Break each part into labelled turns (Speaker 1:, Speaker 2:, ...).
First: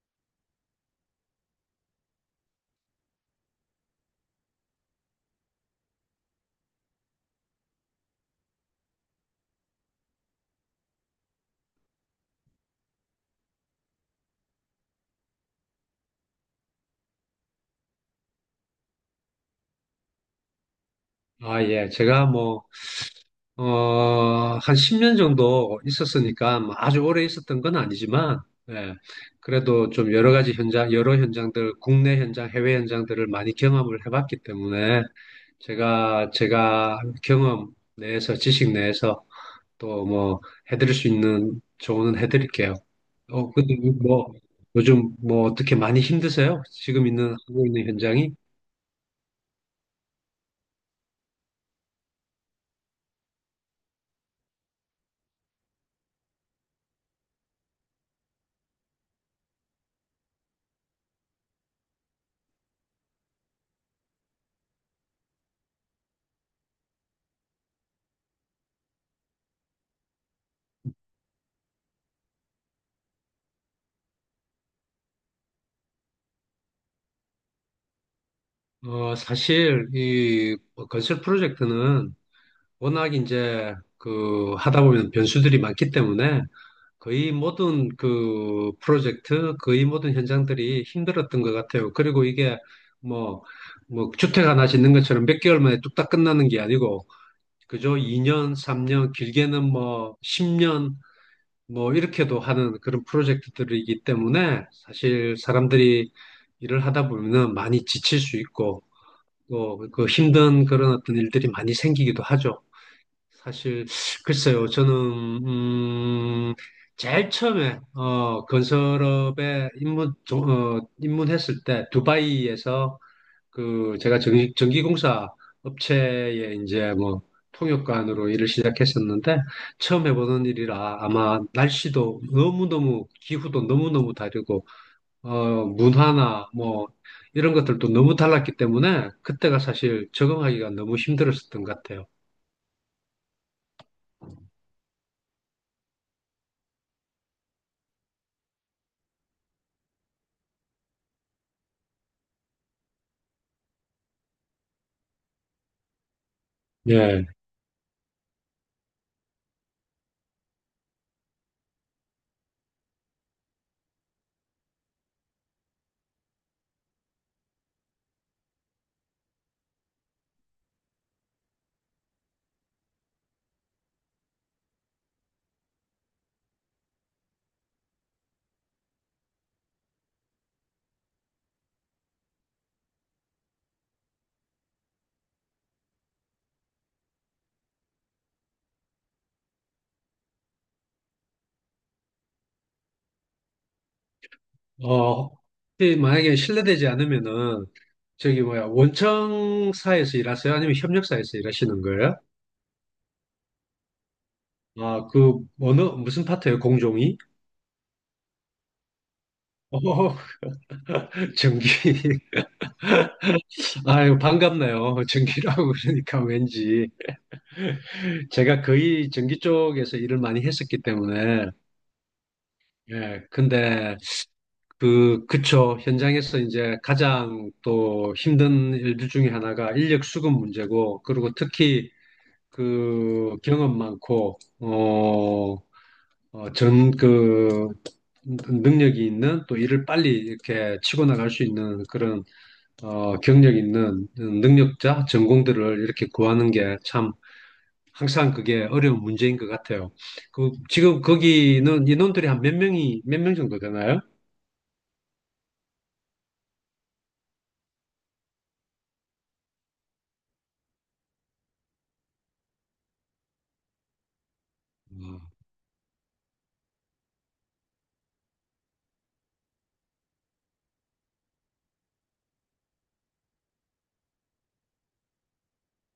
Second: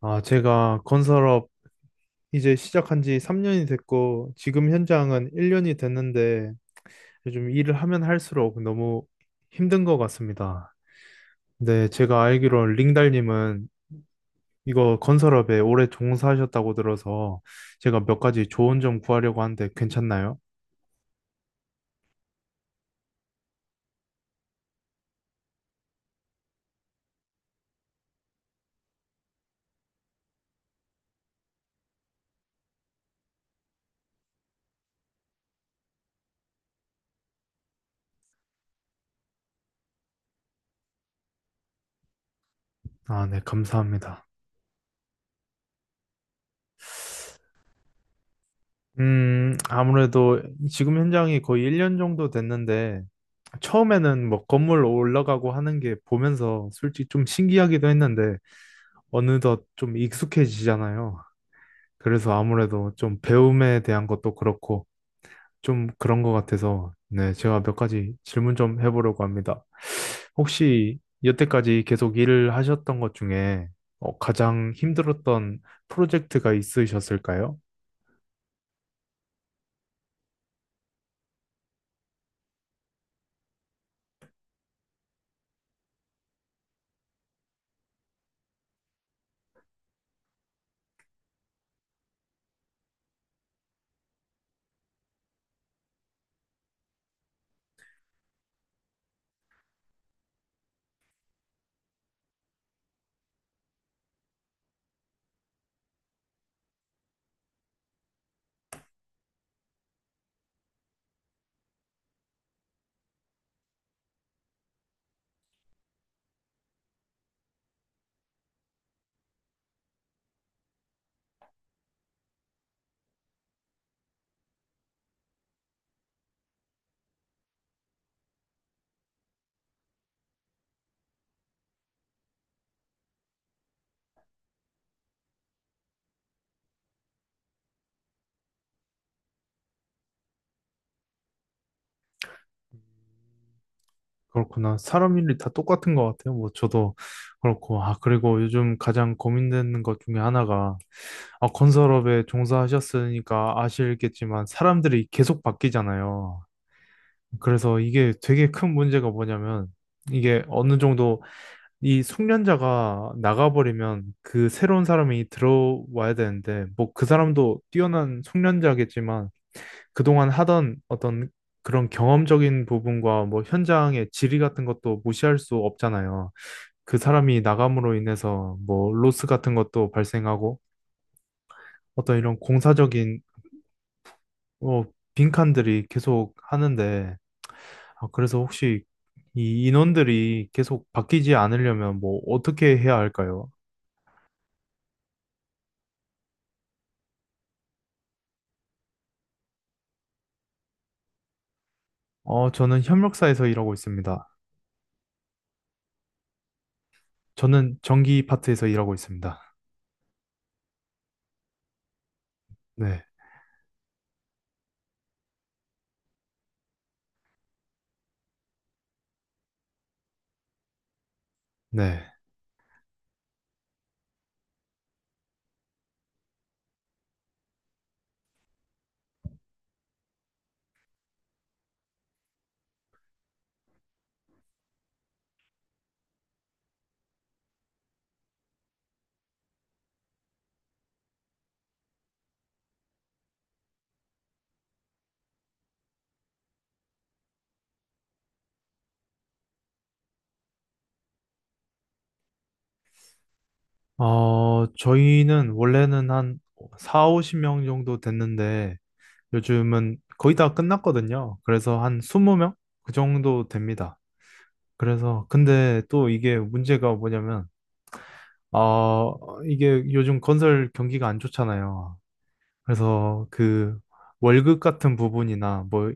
Speaker 1: 아, 제가 건설업 이제 시작한 지 3년이 됐고, 지금 현장은 1년이 됐는데, 요즘 일을 하면 할수록 너무 힘든 것 같습니다. 근데 제가 알기로 링달님은 이거 건설업에 오래 종사하셨다고 들어서 제가 몇 가지 조언 좀 구하려고 하는데 괜찮나요?
Speaker 2: 아, 예. 제가 뭐, 어, 한 10년 정도 있었으니까 뭐 아주 오래 있었던 건 아니지만, 예. 그래도 좀 여러 가지 현장, 여러 현장들, 국내 현장, 해외 현장들을 많이 경험을 해봤기 때문에 제가 경험 내에서, 지식 내에서 또 뭐 해드릴 수 있는 조언은 해드릴게요.
Speaker 1: 아, 네,
Speaker 2: 근데
Speaker 1: 감사합니다.
Speaker 2: 뭐, 요즘 뭐 어떻게 많이 힘드세요? 하고 있는 현장이?
Speaker 1: 아무래도 지금 현장이 거의 1년 정도 됐는데, 처음에는 뭐 건물 올라가고 하는 게 보면서 솔직히 좀 신기하기도 했는데, 어느덧 좀 익숙해지잖아요. 그래서 아무래도 좀 배움에 대한 것도 그렇고 좀 그런 것 같아서 네, 제가 몇 가지 질문 좀 해보려고 합니다. 혹시 여태까지 계속 일을 하셨던 것 중에 가장 힘들었던 프로젝트가 있으셨을까요?
Speaker 2: 사실 이 건설 프로젝트는 워낙 이제 그 하다 보면 변수들이 많기 때문에 거의 모든 현장들이 힘들었던 것 같아요. 그리고 이게 뭐, 뭐 주택 하나 짓는 것처럼 몇 개월 만에 뚝딱 끝나는 게 아니고 그저 2년, 3년, 길게는 뭐 10년 뭐 이렇게도 하는 그런 프로젝트들이기 때문에 사실 사람들이 일을 하다 보면은 많이 지칠 수 있고 그 힘든 그런 어떤 일들이 많이 생기기도 하죠. 사실, 글쎄요, 저는, 음, 제일 처음에, 건설업에 입문했을 때, 두바이에서 그, 제가 전기공사 업체에 이제 뭐, 통역관으로 일을 시작했었는데, 처음 해보는 일이라 아마 날씨도 너무너무, 기후도 너무너무 다르고, 문화나 뭐 이런 것들도 너무 달랐기 때문에 그때가 사실 적응하기가 너무 힘들었었던 것 같아요.
Speaker 1: 그렇구나. 사람 일이 다 똑같은 것 같아요. 뭐 저도 그렇고. 아, 그리고 요즘 가장 고민되는 것 중에 하나가 아, 건설업에 종사하셨으니까 아시겠지만 사람들이 계속 바뀌잖아요.
Speaker 2: 예.
Speaker 1: 그래서 이게 되게 큰 문제가 뭐냐면 이게 어느 정도 이 숙련자가 나가버리면 그 새로운 사람이 들어와야 되는데 뭐 그 사람도 뛰어난 숙련자겠지만 그동안 하던 어떤 그런 경험적인 부분과 뭐 현장의 질이 같은 것도 무시할 수 없잖아요. 그 사람이 나감으로 인해서 뭐 로스 같은 것도 발생하고 어떤 이런 공사적인 어 빈칸들이 계속 하는데 아, 그래서 혹시 이 인원들이 계속 바뀌지 않으려면 뭐 어떻게 해야 할까요?
Speaker 2: 어, 혹시 만약에 실례되지 않으면은 저기 뭐야 원청사에서 일하세요? 아니면 협력사에서 일하시는 거예요?
Speaker 1: 저는 협력사에서 일하고 있습니다.
Speaker 2: 아, 그 어느 무슨 파트예요? 공종이?
Speaker 1: 저는 전기 파트에서 일하고 있습니다.
Speaker 2: 어, 전기.
Speaker 1: 네,
Speaker 2: 아유, 반갑네요. 전기라고 그러니까 왠지. 제가 거의 전기 쪽에서 일을 많이 했었기 때문에.
Speaker 1: 네.
Speaker 2: 예, 근데 그, 그쵸. 현장에서 이제 가장 또 힘든 일들 중에 하나가 인력 수급 문제고, 그리고 특히 그 경험 많고, 전 그, 능력이 있는 또 일을 빨리 이렇게 치고 나갈 수 있는 그런, 경력 있는 능력자, 전공들을 이렇게 구하는 게 참, 항상 그게 어려운 문제인 것 같아요. 그, 지금 거기는 인원들이 몇 명 정도 되나요?
Speaker 1: 저희는 원래는 한 4, 50명 정도 됐는데 요즘은 거의 다 끝났거든요. 그래서 한 20명? 그 정도 됩니다. 그래서 근데 또 이게 문제가 뭐냐면 아, 이게 요즘 건설 경기가 안 좋잖아요. 그래서 그 월급 같은 부분이나 뭐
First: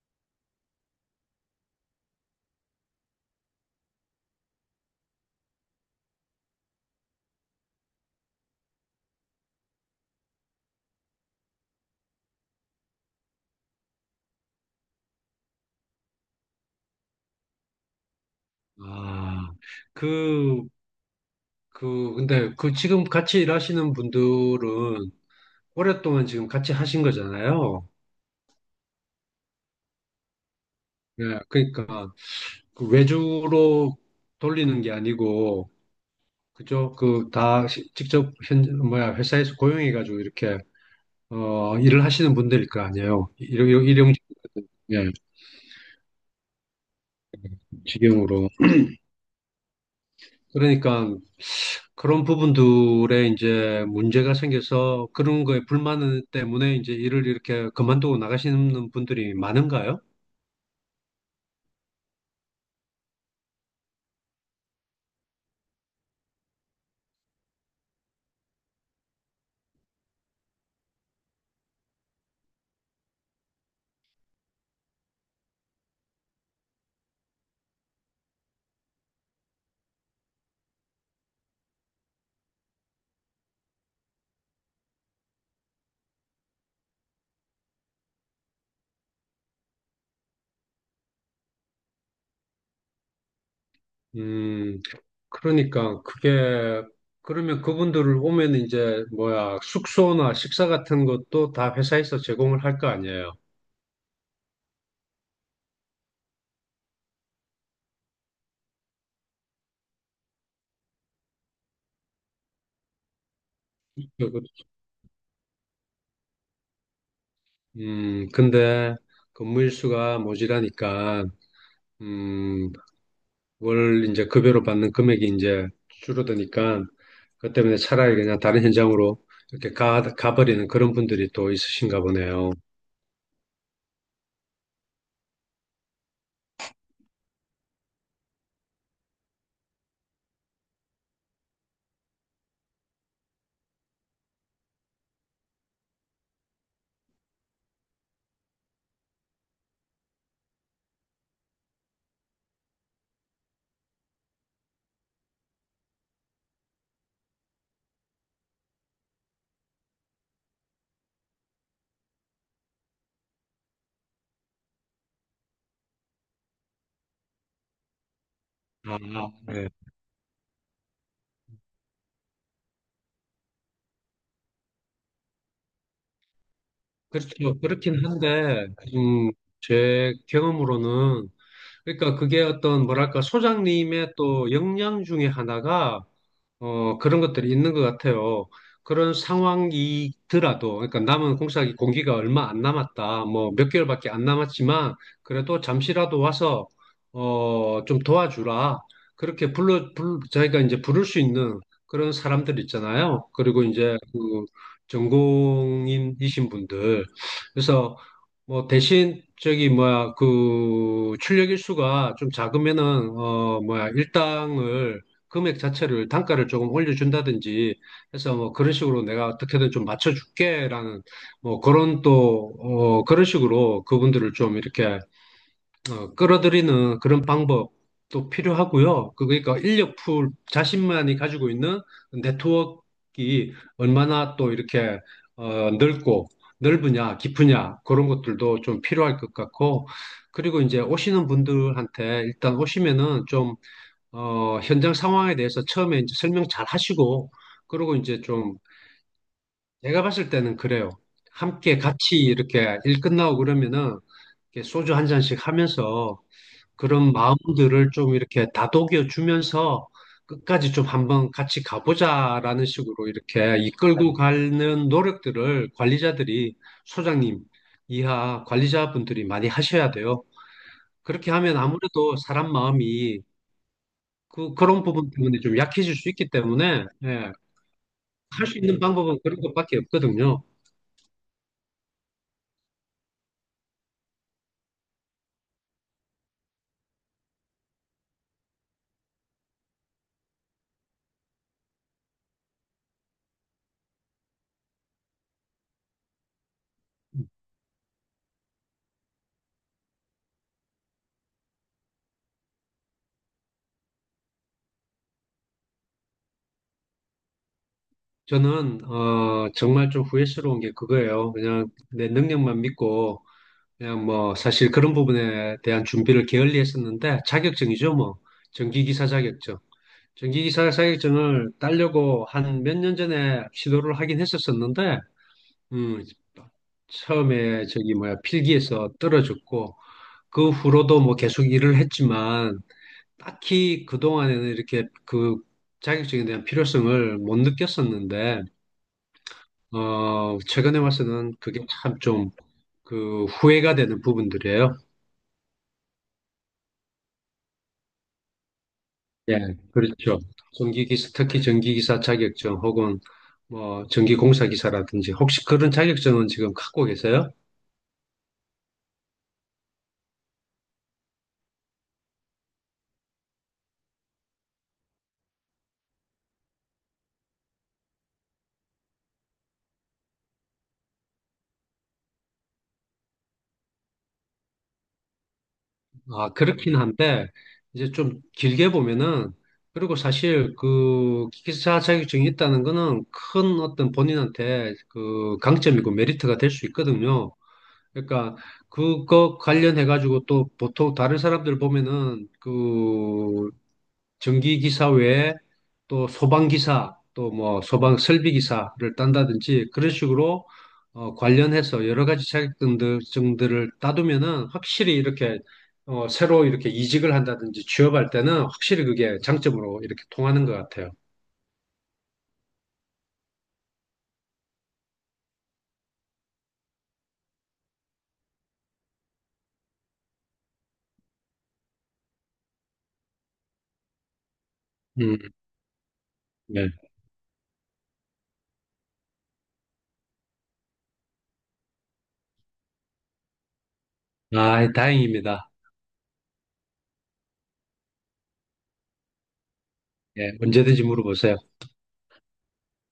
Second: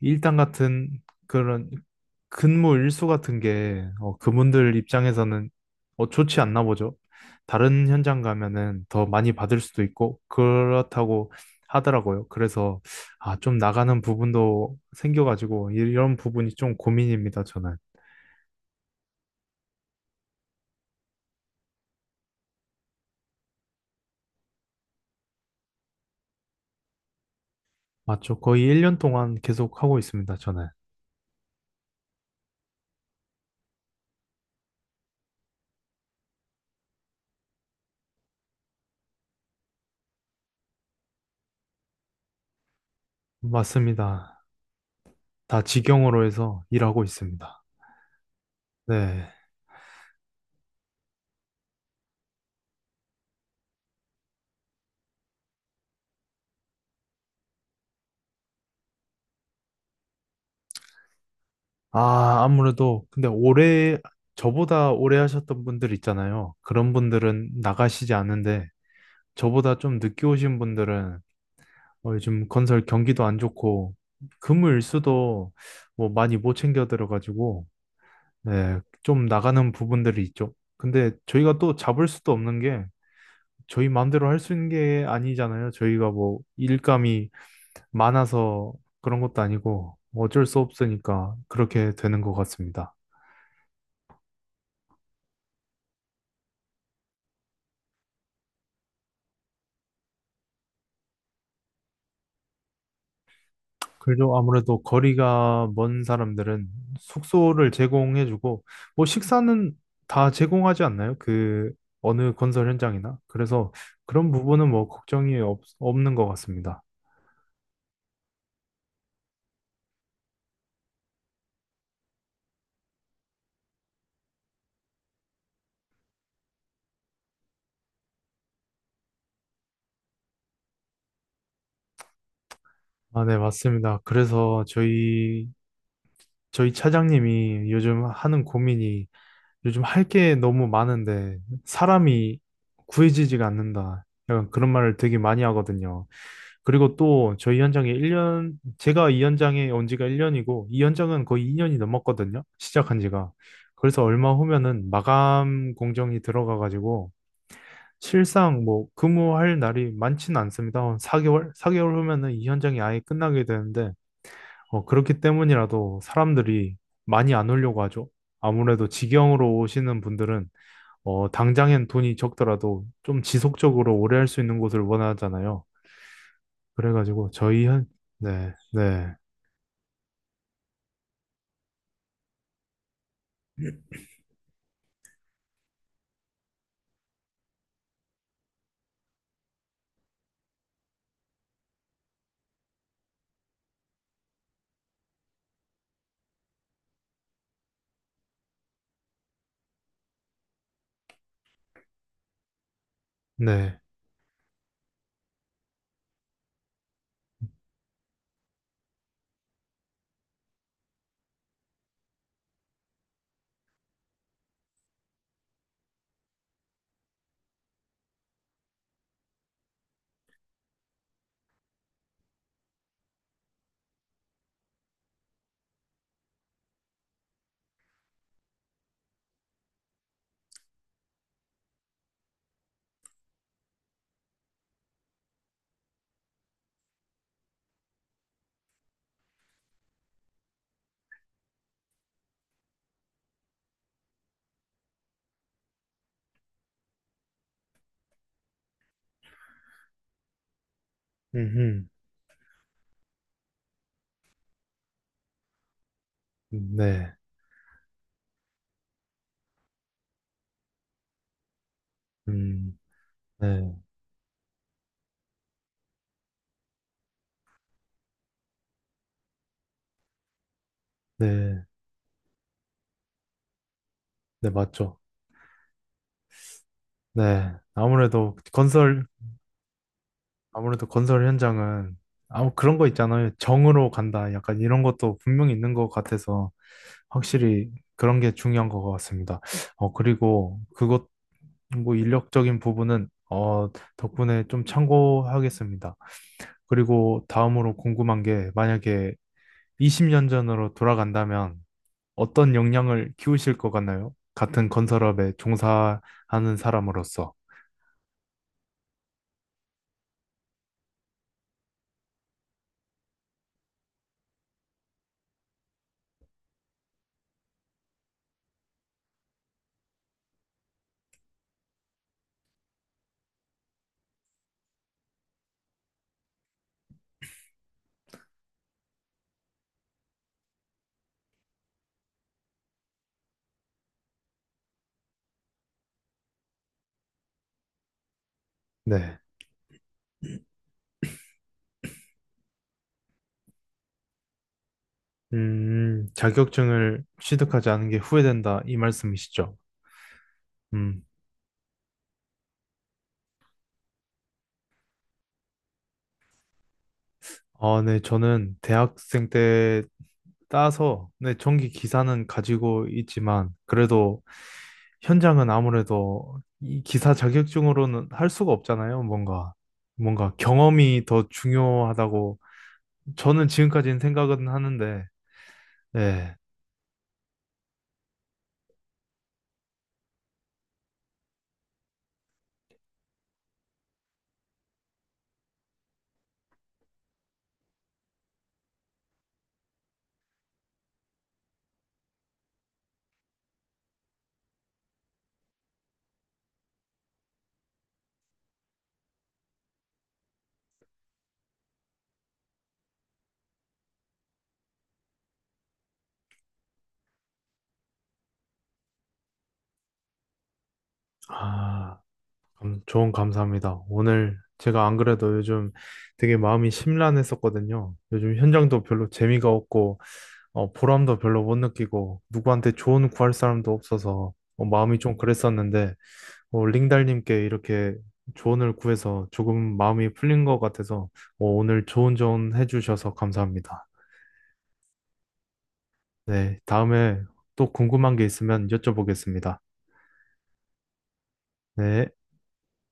Speaker 1: 일당 같은 그런 근무 일수 같은 게 그분들 입장에서는 좋지 않나 보죠. 다른 현장 가면은 더 많이 받을 수도 있고 그렇다고 하더라고요. 그래서 아, 좀 나가는 부분도 생겨가지고 이런 부분이 좀 고민입니다, 저는.
Speaker 2: 아, 그, 근데 그 지금 같이 일하시는 분들은 오랫동안 지금 같이 하신 거잖아요.
Speaker 1: 맞죠. 거의 1년 동안 계속 하고 있습니다, 저는.
Speaker 2: 네, 그러니까 그 외주로 돌리는 게 아니고, 그죠? 그 다 직접 회사에서 고용해가지고 이렇게, 일을 하시는 분들일 거 아니에요. 일용,
Speaker 1: 맞습니다.
Speaker 2: 예,
Speaker 1: 다 직영으로 해서 일하고 있습니다.
Speaker 2: 직영으로.
Speaker 1: 네.
Speaker 2: 그러니까 그런 부분들에 이제 문제가 생겨서 그런 거에 불만 때문에 이제 일을 이렇게 그만두고 나가시는 분들이 많은가요?
Speaker 1: 아, 아무래도, 근데 올해, 저보다 오래 하셨던 분들 있잖아요. 그런 분들은 나가시지 않는데, 저보다 좀 늦게 오신 분들은 요즘 건설 경기도 안 좋고, 금을수도 뭐 많이 못 챙겨 들어가지고, 네, 좀 나가는 부분들이 있죠. 근데 저희가 또 잡을 수도 없는 게, 저희 마음대로 할 수 있는 게 아니잖아요. 저희가 뭐 일감이 많아서 그런 것도 아니고, 어쩔 수 없으니까 그렇게 되는 것 같습니다.
Speaker 2: 음, 그러니까 그게 그러면 그분들을 오면 이제 뭐야 숙소나 식사 같은 것도 다 회사에서 제공을 할 거 아니에요.
Speaker 1: 그래도 아무래도 거리가 먼 사람들은 숙소를 제공해주고, 뭐 식사는 다 제공하지 않나요? 그 어느 건설 현장이나. 그래서 그런
Speaker 2: 그- 그-
Speaker 1: 부분은 뭐 걱정이 없는 것 같습니다.
Speaker 2: 근데 근무 일수가 모자라니까 음, 월 이제 급여로 받는 금액이 이제 줄어드니까 그것 때문에 차라리 그냥 다른 현장으로 이렇게 가버리는 그런 분들이 또 있으신가 보네요.
Speaker 1: 아, 네, 맞습니다. 그래서 저희 차장님이 요즘 하는 고민이 요즘 할 게 너무 많은데 사람이 구해지지가 않는다. 약간 그런 말을 되게 많이 하거든요. 그리고 또 저희 현장에 1년, 제가 이 현장에 온 지가 1년이고, 이 현장은 거의 2년이 넘었거든요. 시작한 지가. 그래서 얼마 후면은 마감 공정이 들어가가지고, 실상 뭐 근무할 날이 많지는 않습니다. 한 4개월? 4개월 후면은 이 현장이 아예 끝나게 되는데, 그렇기 때문이라도 사람들이 많이 안 오려고 하죠. 아무래도
Speaker 2: 아,
Speaker 1: 직영으로
Speaker 2: 네.
Speaker 1: 오시는 분들은, 당장엔 돈이 적더라도 좀 지속적으로 오래 할 수 있는 곳을 원하잖아요. 그래가지고
Speaker 2: 그렇죠.
Speaker 1: 저희 현,
Speaker 2: 그렇긴
Speaker 1: 네,
Speaker 2: 한데,
Speaker 1: 네,
Speaker 2: 음, 제 경험으로는, 그러니까 그게 어떤, 뭐랄까, 소장님의 또 역량 중에 하나가 그런 것들이 있는 것 같아요. 그런 상황이더라도, 그러니까 남은 공사기 공기가 얼마 안 남았다, 뭐 몇 개월밖에 안 남았지만, 그래도 잠시라도 와서, 좀 도와주라. 그렇게 자기가 이제 부를 수 있는 그런 사람들 있잖아요. 그리고
Speaker 1: 네,
Speaker 2: 이제 그 전공인이신 분들. 그래서 뭐 대신 저기 뭐야, 그 출력 일수가 좀 작으면은, 일당을 금액 자체를 단가를 조금 올려준다든지 해서 뭐 그런 식으로 내가 어떻게든 좀 맞춰줄게라는 뭐 그런 또 그런 식으로 그분들을 좀 이렇게 끌어들이는 그런 방법도 필요하고요. 그러니까 인력풀 자신만이 가지고 있는 네트워크가 얼마나 또 이렇게 넓고 넓으냐 깊으냐 그런 것들도 좀 필요할 것 같고 그리고 이제 오시는 분들한테 일단 오시면은 좀 현장 상황에 대해서 처음에 이제 설명 잘 하시고, 그러고 이제 좀, 제가 봤을 때는 그래요. 함께
Speaker 1: 음,
Speaker 2: 같이 이렇게 일 끝나고 그러면은, 이렇게 소주 한 잔씩 하면서, 그런
Speaker 1: 네,
Speaker 2: 마음들을 좀 이렇게 다독여 주면서, 끝까지 좀 한번 같이 가보자라는
Speaker 1: 음,
Speaker 2: 식으로 이렇게
Speaker 1: 네,
Speaker 2: 이끌고 가는 노력들을 소장님 이하 관리자분들이 많이 하셔야 돼요. 그렇게 하면
Speaker 1: 네,
Speaker 2: 아무래도 사람 마음이
Speaker 1: 네,
Speaker 2: 그런
Speaker 1: 맞죠.
Speaker 2: 부분 때문에 좀 약해질 수 있기 때문에, 예,
Speaker 1: 네, 아무래도
Speaker 2: 할 수 있는
Speaker 1: 건설,
Speaker 2: 방법은 그런 것밖에 없거든요.
Speaker 1: 아무래도 건설 현장은 아무 그런 거 있잖아요. 정으로 간다. 약간 이런 것도 분명히 있는 것 같아서 확실히 그런 게 중요한 것 같습니다. 그리고 그것, 뭐 인력적인 부분은 덕분에 좀 참고하겠습니다. 그리고 다음으로 궁금한 게 만약에 20년 전으로 돌아간다면 어떤 역량을 키우실 것 같나요? 같은 건설업에 종사하는 사람으로서.
Speaker 2: 저는, 정말 좀 후회스러운 게 그거예요. 그냥 내 능력만 믿고, 그냥 뭐, 사실 그런 부분에 대한 준비를 게을리 했었는데, 자격증이죠, 뭐. 전기기사 자격증. 전기기사 자격증을 따려고 한 몇 년 전에 시도를 하긴 했었었는데, 음, 처음에 저기 뭐야, 필기에서 떨어졌고, 그 후로도 뭐 계속 일을 했지만, 딱히 그동안에는 이렇게 그 자격증에 대한 필요성을 못 느꼈었는데,
Speaker 1: 네.
Speaker 2: 최근에 와서는 그게 참 좀 그 후회가 되는 부분들이에요.
Speaker 1: 자격증을 취득하지 않은 게 후회된다, 이
Speaker 2: 예,
Speaker 1: 말씀이시죠?
Speaker 2: 그렇죠.
Speaker 1: 음.
Speaker 2: 특히 전기기사 자격증 혹은 뭐 전기공사기사라든지 혹시 그런 자격증은 지금 갖고 계세요?
Speaker 1: 아, 네. 저는 대학생 때 따서, 네. 전기 기사는 가지고 있지만, 그래도 현장은 아무래도 이 기사 자격증으로는 할 수가 없잖아요. 뭔가 경험이 더 중요하다고 저는 지금까지는 생각은 하는데,
Speaker 2: 아,
Speaker 1: 네.
Speaker 2: 그렇긴 한데, 이제 좀 길게 보면은, 그리고 사실 그 기사 자격증이 있다는 거는 큰 어떤 본인한테 그 강점이고 메리트가 될 수 있거든요. 그러니까 그거 관련해가지고 또 보통 다른 사람들 보면은 그 전기기사 외에 또 소방기사, 또 뭐 소방 설비기사를 딴다든지 그런 식으로 관련해서 여러 가지 증들을 따두면은 확실히 이렇게 새로 이렇게 이직을 한다든지 취업할 때는 확실히 그게 장점으로 이렇게 통하는 것 같아요.
Speaker 1: 아. 조언 감사합니다. 오늘 제가 안 그래도 요즘 되게 마음이 심란했었거든요. 요즘 현장도 별로 재미가 없고, 보람도 별로 못 느끼고, 누구한테 조언 구할 사람도 없어서, 마음이 좀
Speaker 2: 음,
Speaker 1: 그랬었는데,
Speaker 2: 네.
Speaker 1: 링달님께 이렇게 조언을 구해서 조금 마음이 풀린 것 같아서, 오늘 좋은 조언 해주셔서 감사합니다.
Speaker 2: 아, 다행입니다.
Speaker 1: 네, 다음에 또 궁금한 게 있으면 여쭤보겠습니다.
Speaker 2: 예, 언제든지 물어보세요.
Speaker 1: 네.